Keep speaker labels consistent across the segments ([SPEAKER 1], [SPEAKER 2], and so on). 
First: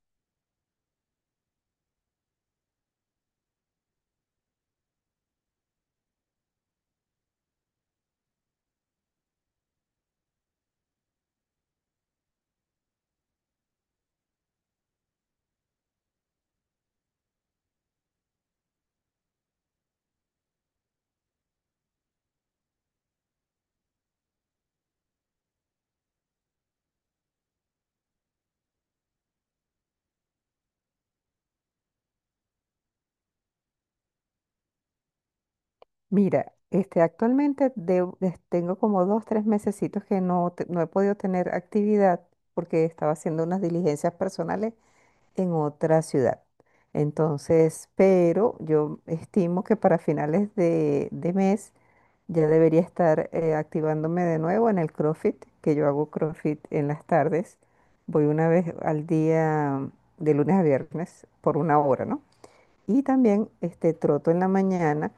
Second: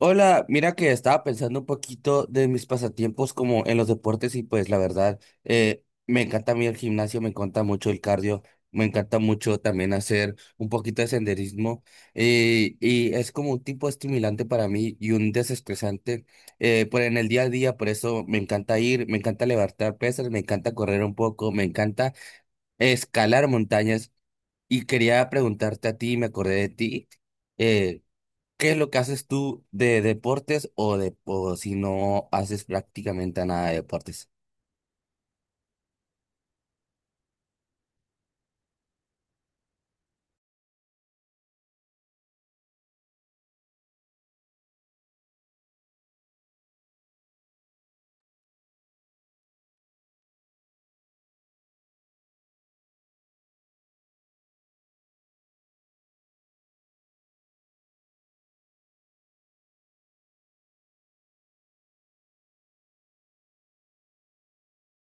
[SPEAKER 1] Hola, mira que estaba pensando un poquito de mis pasatiempos como en los deportes y pues la verdad, me encanta a mí el gimnasio, me encanta mucho el cardio, me encanta mucho también hacer un poquito de senderismo y es como un tipo estimulante para mí y un desestresante por en el día a día, por eso me encanta ir, me encanta levantar pesas, me encanta correr un poco, me encanta escalar montañas y quería preguntarte a ti, me acordé de ti. eh, ¿Qué es lo que haces tú de deportes o si no haces prácticamente nada de deportes?
[SPEAKER 2] Mira, este, actualmente tengo como dos, tres mesecitos que no he podido tener actividad porque estaba haciendo unas diligencias personales en otra ciudad. Entonces, pero yo estimo que para finales de mes ya debería estar activándome de nuevo en el CrossFit, que yo hago CrossFit en las tardes. Voy una vez al día de lunes a viernes por una hora, ¿no? Y también este, troto en la mañana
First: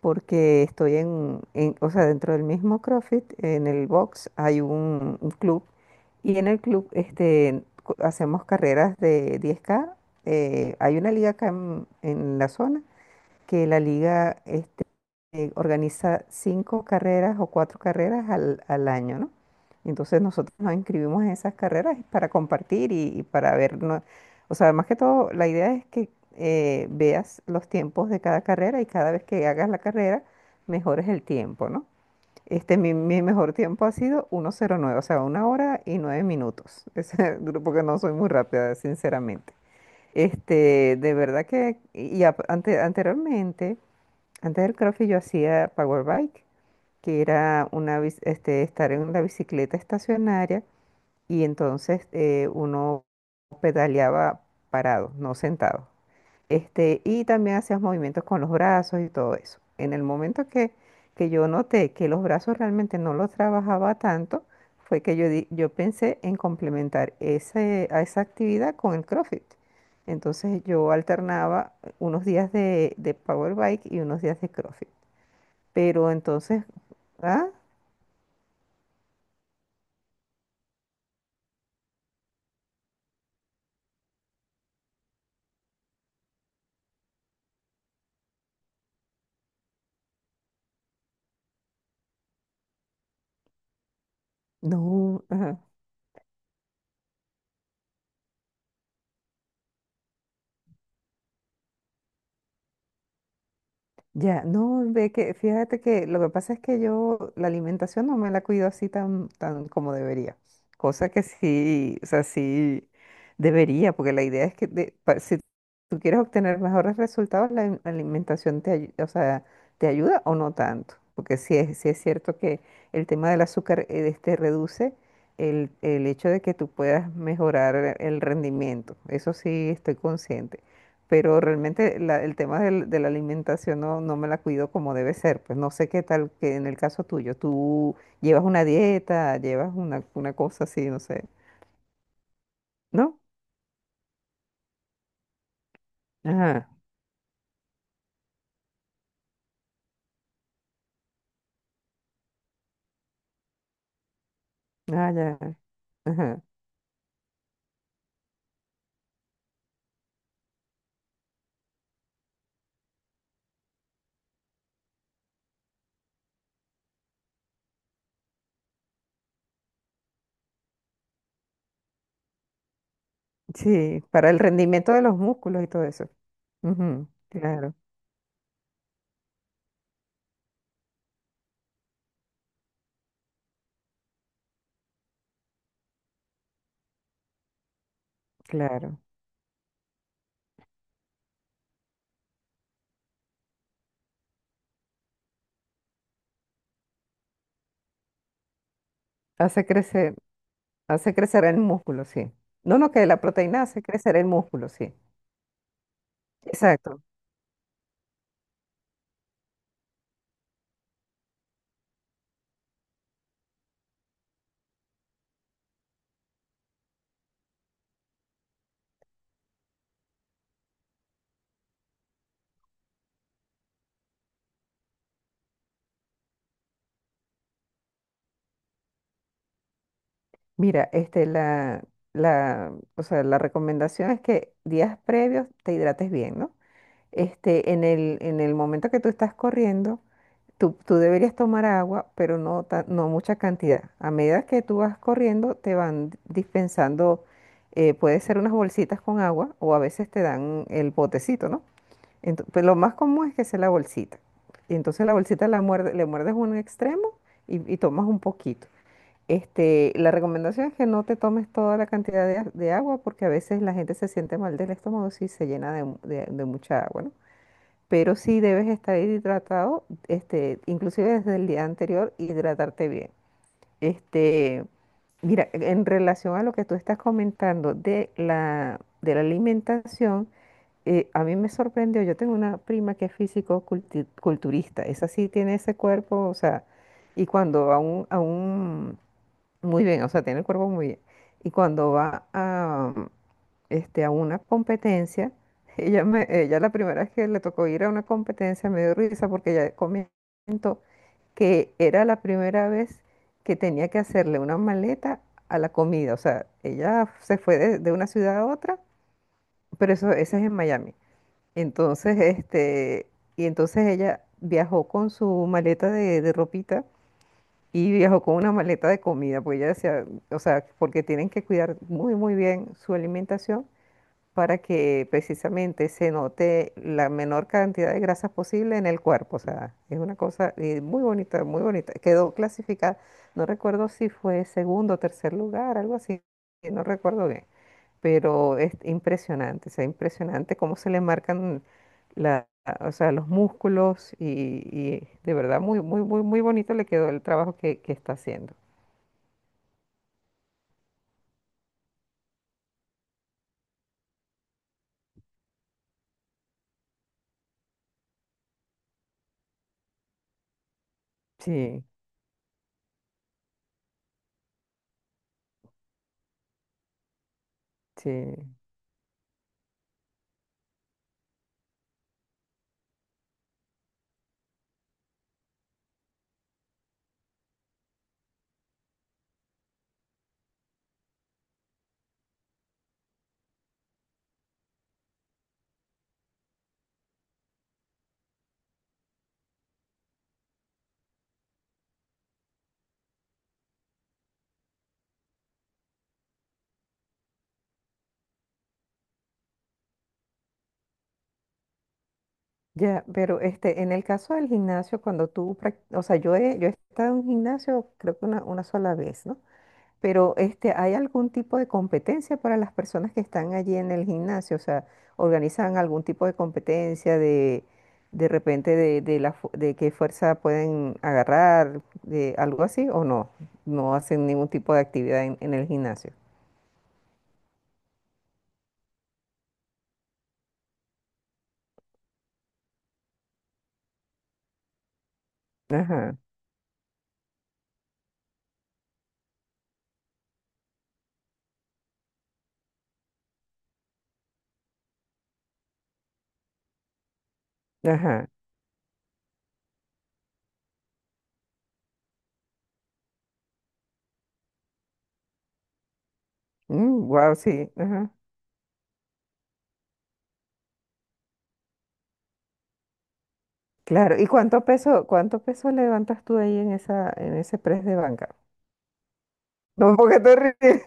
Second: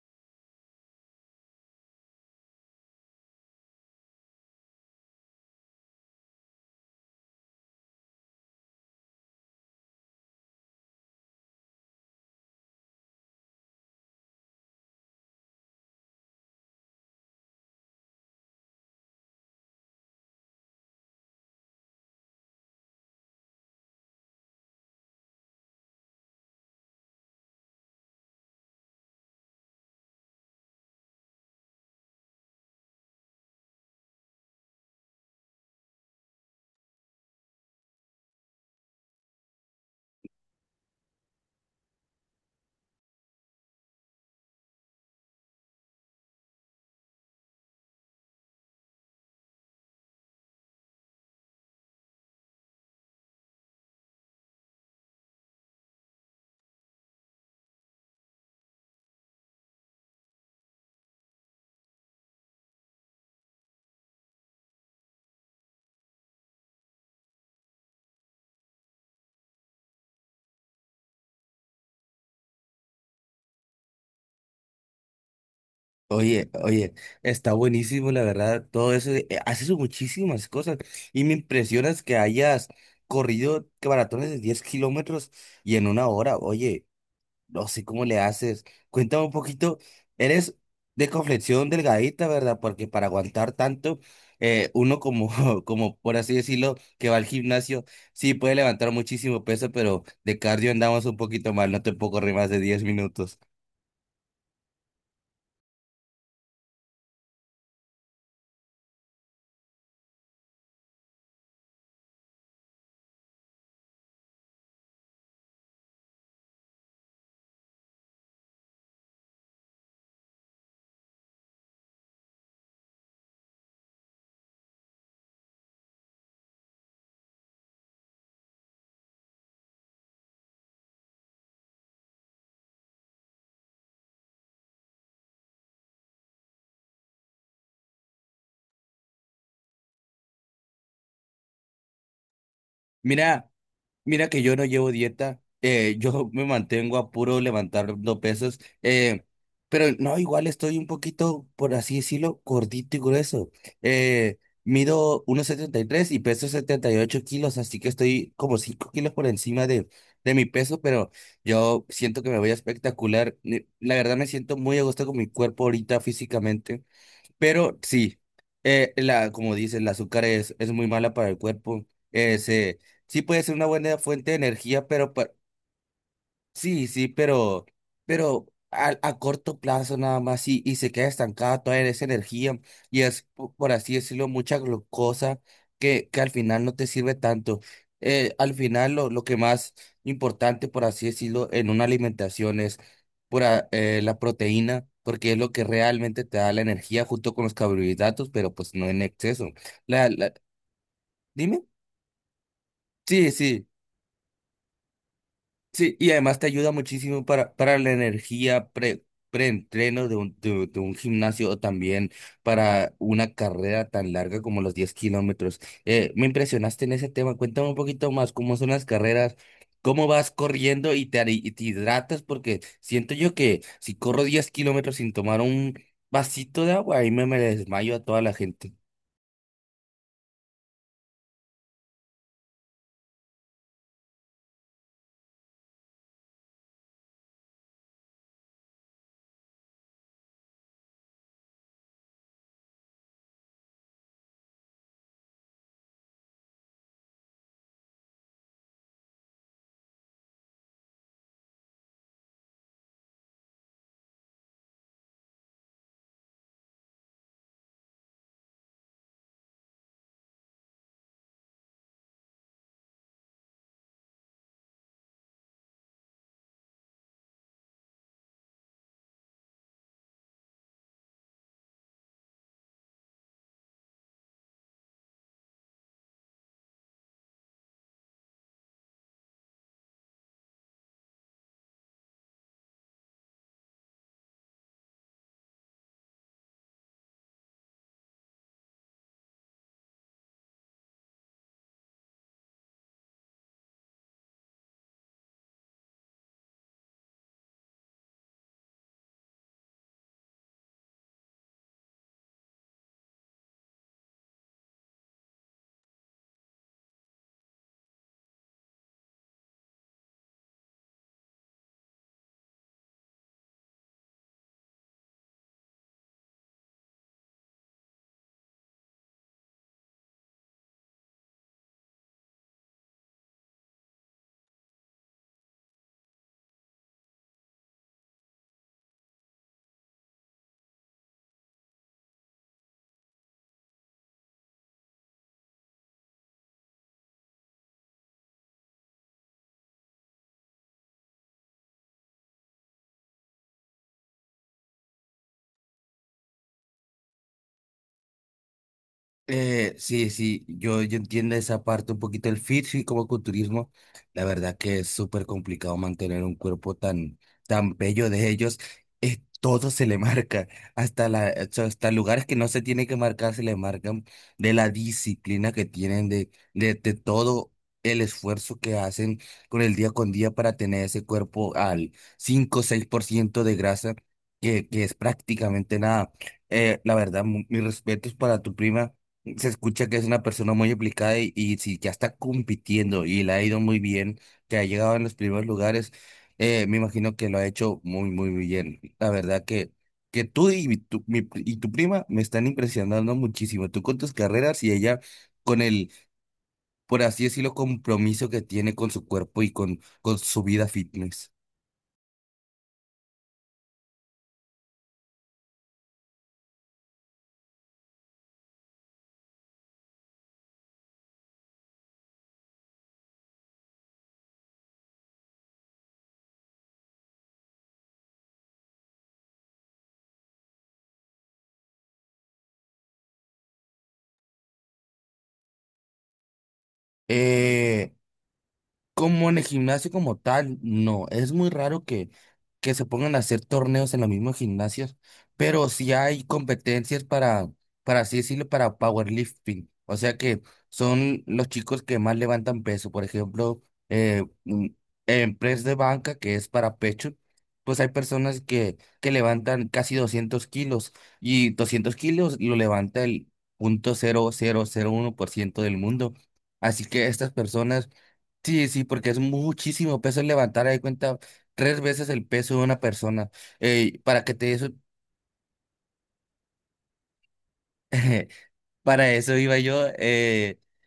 [SPEAKER 2] porque estoy o sea, dentro del mismo CrossFit, en el box hay un club y en el club este, hacemos carreras de 10K. Hay una liga acá en la zona que la liga organiza cinco carreras o cuatro carreras al año, ¿no? Entonces nosotros nos inscribimos en esas carreras para compartir y para ver, ¿no? O sea, más que todo, la idea es que veas los tiempos de cada carrera y cada vez que hagas la carrera, mejores el tiempo, ¿no? Este, mi mejor tiempo ha sido 1:09, o sea, una hora y 9 minutos. Es, porque no soy muy rápida, sinceramente. Este, de verdad que, y anteriormente, antes del CrossFit yo hacía power bike, que era este, estar en la bicicleta estacionaria y entonces uno pedaleaba parado, no sentado. Este, y también hacías movimientos con los brazos y todo eso. En el momento que yo noté que los brazos realmente no los trabajaba tanto, fue que yo pensé en complementar a esa actividad con el CrossFit. Entonces yo alternaba unos días de power bike y unos días de CrossFit. Pero
[SPEAKER 1] Oye,
[SPEAKER 2] entonces,
[SPEAKER 1] oye,
[SPEAKER 2] ah,
[SPEAKER 1] está buenísimo, la verdad, todo eso. Haces muchísimas cosas y me impresionas que hayas corrido que maratones de 10 kilómetros y en 1 hora. Oye, no sé cómo le haces. Cuéntame un poquito. Eres de complexión delgadita, ¿verdad? Porque para aguantar tanto, uno
[SPEAKER 2] no,
[SPEAKER 1] como,
[SPEAKER 2] ajá,
[SPEAKER 1] como por así decirlo, que va al gimnasio, sí puede levantar muchísimo peso, pero de cardio andamos un poquito mal. No te puedo correr más de 10 minutos.
[SPEAKER 2] ya, no, ve que, fíjate que lo que pasa es que yo la alimentación no me la cuido así tan, tan como debería, cosa que sí, o sea, sí debería, porque la idea es que si tú quieres obtener mejores resultados, la alimentación o sea, te ayuda o no tanto, porque sí es cierto que el tema del azúcar este, reduce el hecho de que tú puedas mejorar el rendimiento, eso sí estoy consciente pero realmente el tema de la alimentación no me la cuido como debe ser. Pues no sé qué tal que en el caso tuyo, tú llevas una dieta, llevas una cosa así, no sé. ¿No?
[SPEAKER 1] Mira. Mira que yo no llevo dieta, yo me
[SPEAKER 2] Ajá,
[SPEAKER 1] mantengo a puro levantando pesas, pero no, igual estoy un poquito, por así decirlo, gordito y grueso. Eh,
[SPEAKER 2] ah,
[SPEAKER 1] Mido
[SPEAKER 2] ya,
[SPEAKER 1] 1,73 y
[SPEAKER 2] ajá.
[SPEAKER 1] peso 78 kilos, así que estoy como 5 kilos por encima de, mi peso, pero yo siento que me voy a espectacular. La verdad me siento muy a gusto con mi cuerpo ahorita físicamente. Pero sí, la, como dices, el azúcar es muy mala para el cuerpo. Es, eh, se- sí puede ser una buena
[SPEAKER 2] Sí, para
[SPEAKER 1] fuente de
[SPEAKER 2] el
[SPEAKER 1] energía,
[SPEAKER 2] rendimiento de
[SPEAKER 1] pero
[SPEAKER 2] los
[SPEAKER 1] pa-
[SPEAKER 2] músculos y todo eso.
[SPEAKER 1] Sí, sí,
[SPEAKER 2] Ujú,
[SPEAKER 1] pero,
[SPEAKER 2] claro,
[SPEAKER 1] pero a corto plazo nada más y se queda estancada toda esa energía y es, por así decirlo, mucha glucosa que al final no te sirve tanto. Al final
[SPEAKER 2] claro.
[SPEAKER 1] lo, que más importante, por así decirlo, en una alimentación es pura, la proteína, porque es lo que realmente te da la energía junto con los carbohidratos, pero pues no en exceso.
[SPEAKER 2] Hace
[SPEAKER 1] La,
[SPEAKER 2] crecer,
[SPEAKER 1] la,
[SPEAKER 2] hace crecer el
[SPEAKER 1] Dime.
[SPEAKER 2] músculo, sí. No, no, que la
[SPEAKER 1] Sí,
[SPEAKER 2] proteína
[SPEAKER 1] sí.
[SPEAKER 2] hace crecer el músculo, sí.
[SPEAKER 1] Sí, y además te ayuda
[SPEAKER 2] Exacto.
[SPEAKER 1] muchísimo para, la energía preentreno de un gimnasio o también para una carrera tan larga como los 10 kilómetros. Me impresionaste en ese tema. Cuéntame un poquito más cómo son las carreras, cómo vas corriendo y y te hidratas, porque siento yo que si corro 10 kilómetros sin tomar un vasito de agua, ahí me desmayo a toda la gente.
[SPEAKER 2] Mira, este, o sea, la recomendación es que días previos te hidrates bien, ¿no? Este, en el momento que tú estás corriendo, tú deberías tomar agua, pero no mucha cantidad. A medida que tú vas corriendo, te van dispensando, puede ser unas bolsitas con agua o a veces te dan el botecito, ¿no? Pues lo más común es que sea la bolsita. Y entonces la bolsita la muerde, le muerdes un extremo y tomas un poquito. Este, la recomendación es que no te tomes toda la cantidad de agua porque a veces la gente se siente mal del estómago si se llena de mucha agua, ¿no? Pero sí debes estar hidratado, este, inclusive desde el día anterior, hidratarte bien. Este, mira, en relación a lo que tú estás comentando de la alimentación, a mí me sorprendió, yo tengo una prima que es físico-culturista, esa sí tiene ese cuerpo, o sea, y cuando a un muy bien, o sea, tiene el cuerpo muy bien. Y cuando va este, a una competencia, ella la primera vez que le tocó ir a una competencia me dio risa porque ella comentó que era la primera vez que tenía que hacerle una maleta a la comida. O sea, ella se fue de una ciudad a otra, pero eso, ese es en Miami. Entonces, este, y entonces ella viajó con su maleta de ropita y viajó con una maleta de comida, pues ella decía, o sea, porque tienen que cuidar muy, muy bien su alimentación para que precisamente se note la menor cantidad de grasas posible en el cuerpo. O sea, es una cosa muy bonita, muy bonita. Quedó clasificada, no recuerdo si fue segundo o tercer lugar, algo así, no recuerdo bien pero es impresionante, o sea, impresionante cómo se le marcan la, o sea, los músculos y de verdad muy, muy, muy, muy bonito le quedó el trabajo que está haciendo.
[SPEAKER 1] Sí, sí, yo entiendo esa parte un poquito el fitness y como culturismo, la verdad que es súper complicado mantener un cuerpo tan, tan bello de ellos, es, todo se le marca, hasta la, o sea,
[SPEAKER 2] Sí,
[SPEAKER 1] hasta lugares que no se tiene que marcar se le marcan de la disciplina que tienen, de todo el
[SPEAKER 2] sí.
[SPEAKER 1] esfuerzo que hacen con el día con día para tener ese cuerpo al 5 o seis por ciento de grasa, que es prácticamente nada. La verdad, mis respetos para tu prima. Se escucha que es una persona muy aplicada y sí, ya está compitiendo y le ha ido muy bien, que ha llegado en los primeros lugares. Me imagino que lo ha hecho muy, muy, muy bien. La verdad que, que tú y tu prima me están impresionando muchísimo. Tú con tus carreras y ella con el, por así decirlo, compromiso que tiene con su cuerpo y con su vida fitness.
[SPEAKER 2] Ya, pero este, en el caso del gimnasio, cuando tú, o sea, yo he estado en un gimnasio creo que una sola vez, ¿no? Pero este, ¿hay algún tipo de competencia para las personas que están allí en el gimnasio? O sea, ¿organizan algún tipo de competencia de repente de qué fuerza pueden agarrar, de algo así o no? No hacen ningún tipo de actividad en el gimnasio.
[SPEAKER 1] Eh, Como en el gimnasio como tal, no, es muy raro que se pongan a hacer torneos en los mismos gimnasios, pero sí
[SPEAKER 2] Ajá,
[SPEAKER 1] hay competencias para así decirlo, para powerlifting, o sea que son los chicos que más levantan peso, por ejemplo, eh, mm, en press de banca, que es para pecho, pues hay
[SPEAKER 2] ajá.
[SPEAKER 1] personas que levantan casi 200 kilos y 200 kilos lo levanta el 0,0001% del mundo, así que estas
[SPEAKER 2] Wow, sí,
[SPEAKER 1] personas.
[SPEAKER 2] ajá.
[SPEAKER 1] Sí, sí, porque es muchísimo peso levantar, ahí cuenta, 3 veces el peso de una persona. Ey,
[SPEAKER 2] Claro.
[SPEAKER 1] para
[SPEAKER 2] ¿Y
[SPEAKER 1] que te
[SPEAKER 2] cuánto
[SPEAKER 1] eso,
[SPEAKER 2] peso, cuánto peso levantas tú ahí en ese press de banca?
[SPEAKER 1] para eso iba yo.
[SPEAKER 2] No, porque te ríes.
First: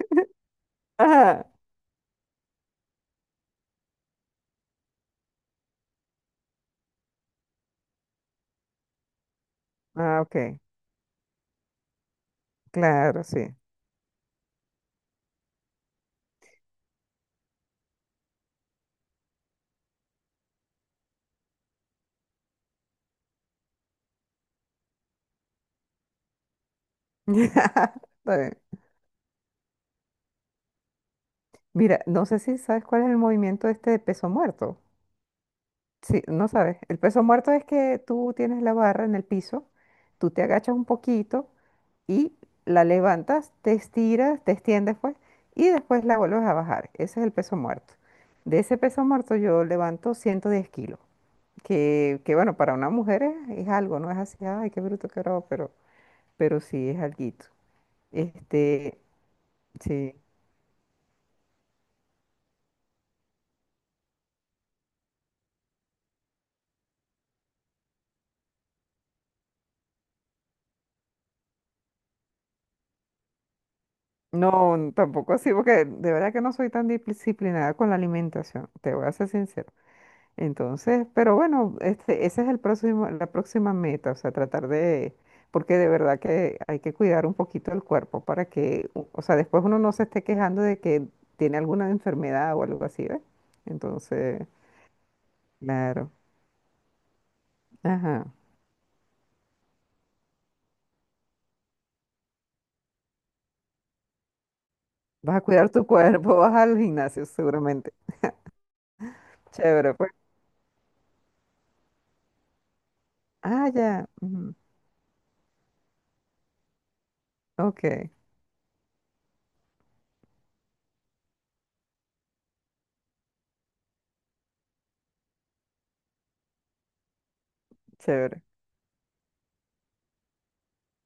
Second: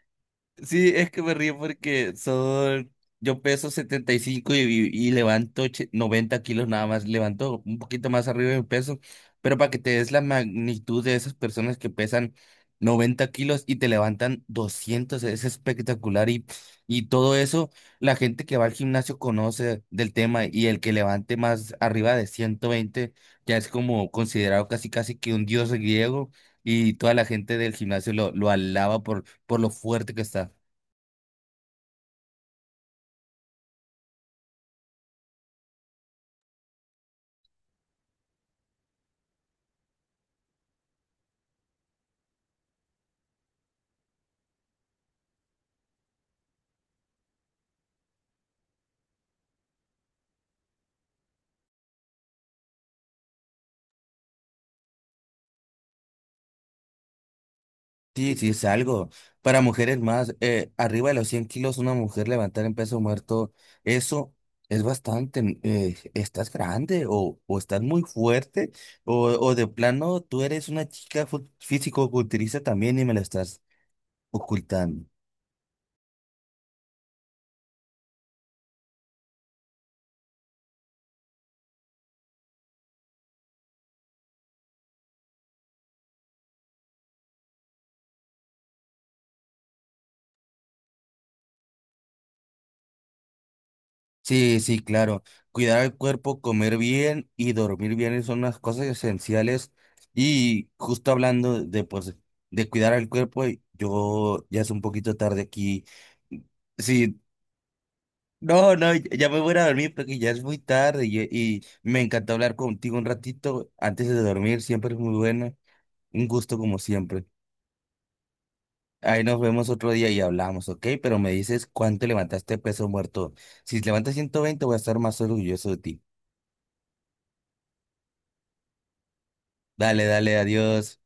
[SPEAKER 1] Sí, es que me
[SPEAKER 2] Ajá.
[SPEAKER 1] río porque son, yo peso 75 y levanto 90 kilos nada más, levanto un poquito más arriba de mi peso, pero para que te des la
[SPEAKER 2] Ah, ok.
[SPEAKER 1] magnitud de esas personas que pesan
[SPEAKER 2] Claro,
[SPEAKER 1] 90
[SPEAKER 2] sí.
[SPEAKER 1] kilos y te levantan 200 es espectacular y todo eso, la gente que va al gimnasio conoce del tema y el que levante más arriba de 120 ya es como considerado casi casi que un dios griego y toda la gente del
[SPEAKER 2] Está
[SPEAKER 1] gimnasio lo,
[SPEAKER 2] bien.
[SPEAKER 1] alaba por lo fuerte que está.
[SPEAKER 2] Mira, no sé si sabes cuál es el movimiento este de peso muerto. Sí, no sabes. El peso muerto es que tú tienes la barra en el piso, tú te agachas un poquito y la levantas, te estiras, te extiendes pues, y después la vuelves a bajar. Ese es el peso muerto. De ese peso muerto yo levanto 110 kilos, que bueno, para una mujer es algo, no es así, ay, qué bruto, qué bravo, pero, sí es alguito.
[SPEAKER 1] Sí, sí, es
[SPEAKER 2] Este,
[SPEAKER 1] algo. Para mujeres
[SPEAKER 2] sí.
[SPEAKER 1] más, arriba de los 100 kilos, una mujer levantar en peso muerto, eso es bastante. Estás grande o estás muy fuerte o de plano tú eres una chica físico-culturista también y me lo estás
[SPEAKER 2] No,
[SPEAKER 1] ocultando.
[SPEAKER 2] tampoco así, porque de verdad que no soy tan disciplinada con la alimentación, te voy a ser sincero. Entonces, pero bueno, este, ese es el próximo, la próxima meta, o sea, tratar de, porque de verdad que hay que cuidar un poquito el cuerpo para que, o sea, después uno no se esté quejando de que tiene alguna enfermedad o algo así, ¿ves? Entonces,
[SPEAKER 1] Sí, sí, claro. Cuidar el
[SPEAKER 2] claro,
[SPEAKER 1] cuerpo, comer bien y dormir bien
[SPEAKER 2] ajá,
[SPEAKER 1] son unas cosas esenciales. Y justo hablando de, pues, de cuidar al cuerpo, yo ya es un poquito
[SPEAKER 2] vas a
[SPEAKER 1] tarde
[SPEAKER 2] cuidar
[SPEAKER 1] aquí.
[SPEAKER 2] tu cuerpo, vas al
[SPEAKER 1] Sí,
[SPEAKER 2] gimnasio seguramente.
[SPEAKER 1] no, no, ya me voy a ir a dormir
[SPEAKER 2] Chévere, pues.
[SPEAKER 1] porque ya es muy tarde y me encantó hablar contigo un
[SPEAKER 2] Ah,
[SPEAKER 1] ratito antes
[SPEAKER 2] ya,
[SPEAKER 1] de
[SPEAKER 2] ujú,
[SPEAKER 1] dormir, siempre es muy buena, un gusto como siempre.
[SPEAKER 2] ok,
[SPEAKER 1] Ahí nos vemos otro día y hablamos, ¿ok? Pero me dices cuánto levantaste peso muerto. Si levantas 120, voy a estar más orgulloso de ti.
[SPEAKER 2] chévere.
[SPEAKER 1] Dale, dale, adiós.